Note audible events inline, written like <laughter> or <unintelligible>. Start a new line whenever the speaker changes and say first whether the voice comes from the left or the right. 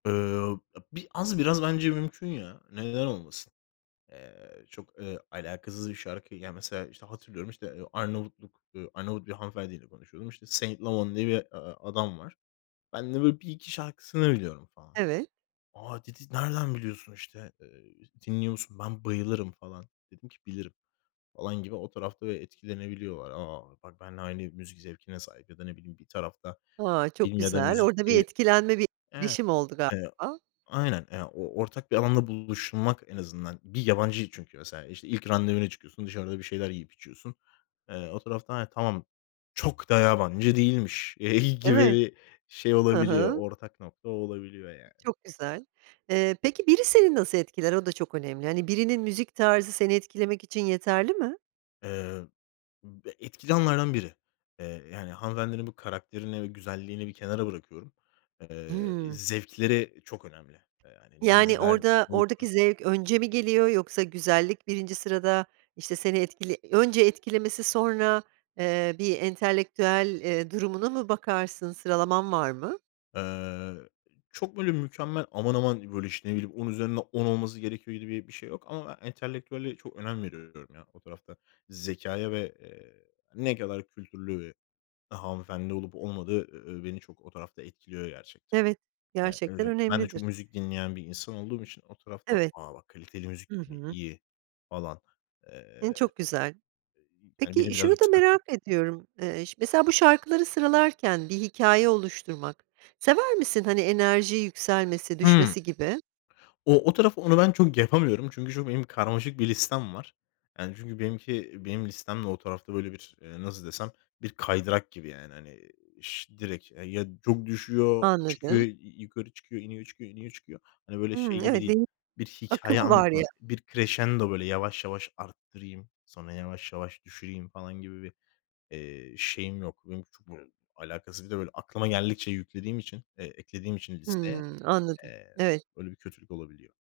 left: Iıı, a bi az biraz bence mümkün ya, neden olmasın? Eee, çok, eee, alakasız bir şarkı. Ya, mesela, işte, hatırlıyorum, işte, Arnavutluk, ııı, Arnavut bir hanımefendiyle konuşuyordum. İşte, <unintelligible> diye bir adam var. Ben de böyle 1-2 şarkısını biliyorum falan.
right: Evet.
left: "A!" dedi, "Nereden biliyorsun, işte? Eee, dinliyor musun? Ben bayılırım." falan. Dedim ki, "Bilirim." falan gibi. O tarafta da etkilenebiliyorlar. A, bak benle aynı müzik zevkine sahip ya da ne bileyim bir tarafta
right: A, çok
left: film ya da
right: güzel.
left: müzik
right: Orada bir
left: diye
right: etkilenme bir
left: Evet.
right: etkileşim oldu
left: Eee,
right: galiba.
left: aynen. <unintelligible> Ortak bir alanda buluşmak en azından bir yabancıyı çünkü mesela, işte, ilk randevuya çıkıyorsun, dışarıda bir şeyler yiyip içiyorsun. Eee, o tarafta <unintelligible> "Tamam çok da yabancı değilmiş." <unintelligible> gibi
right: Evet.
left: bir şey
right: Hı
left: olabiliyor,
right: hı.
left: ortak nokta olabiliyor yani.
right: Çok güzel. Eee, peki biri seni nasıl etkiler? O da çok önemli. Hani, birinin müzik tarzı seni etkilemek için yeterli mi?
left: Eee, ıb e etkili alanlardan biri. Eee, yani, hanımefendinin bu karakterini ve güzelliğini bir kenara bırakıyorum. Eee, i
right: Hımm.
left: zevkleri çok önemli. Eee, hani ne
right: Yani,
left: izler?
right: orada
left: Ne
right: oradaki
left: okur?
right: zevk önce mi geliyor? Yoksa güzellik 1. sırada, işte, seni etkili önce etkilemesi sonra, eee, bir entelektüel, eee, durumuna mı bakarsın? Sıralaman var mı?
left: Eee, iii, çok böyle mükemmel, aman aman, böyle, işte, ne bileyim, on üzerinden on olması gerekiyor gibi bir şey yok. Ama ben entelektüelliğe çok önem veriyorum. O tarafta zekâya ve, eee, ne kadar kültürlü ve daha hanımefendi olup olmadığı, eee, beni çok o tarafta etkiliyor gerçekten.
right: Evet,
left: Eee,
right: gerçekten
left: <unintelligible> ben de
right: önemlidir.
left: çok müzik dinleyen bir insan olduğum için o tarafta,
right: Evet.
left: "A, bak kaliteli müzik
right: Hı
left: dinliyor.
right: hı.
left: İyi." falan, eee,
right: <unintelligible> Çok güzel.
left: yani beni
right: Peki şunu
left: biraz
right: da
left: yükseltiyor.
right: merak ediyorum: Eee, ş mesela bu şarkıları sıralarken bir hikâye oluşturmak, sever misin? Hani, enerji yükselmesi
left: Hımm.
right: düşmesi gibi.
left: O o taraf onu ben çok yapamıyorum. Çünkü şu benim karmaşık bir listem var. Yani çünkü benimki benim listem de o tarafta, böyle, bir, nasıl desem, bir kaydırak gibi, yani, hani, ş direkt E, ya çok düşüyor, çıkıyor,
right: Anladım.
left: y y yukarı çıkıyor, iniyor çıkıyor, iniyor çıkıyor. Hani, böyle şey
right: Hımm,
left: gibi
right: evet,
left: değil,
right: <unintelligible>
left: bir
right: akım
left: hikâye
right: var ya
left: anlatımı, bir kreşendo, böyle, "Yavaş yavaş arttırayım, sonra yavaş yavaş düşüreyim." falan gibi bir, eee, şeyim yok. Benimki çok, böyle, alakasız bir de, böyle, aklıma geldikçe yüklediğim için, eee, eklediğim için listeye,
right: Hımm, anladım.
left: eee
right: Evet.
left: öyle bir kötülük olabiliyor.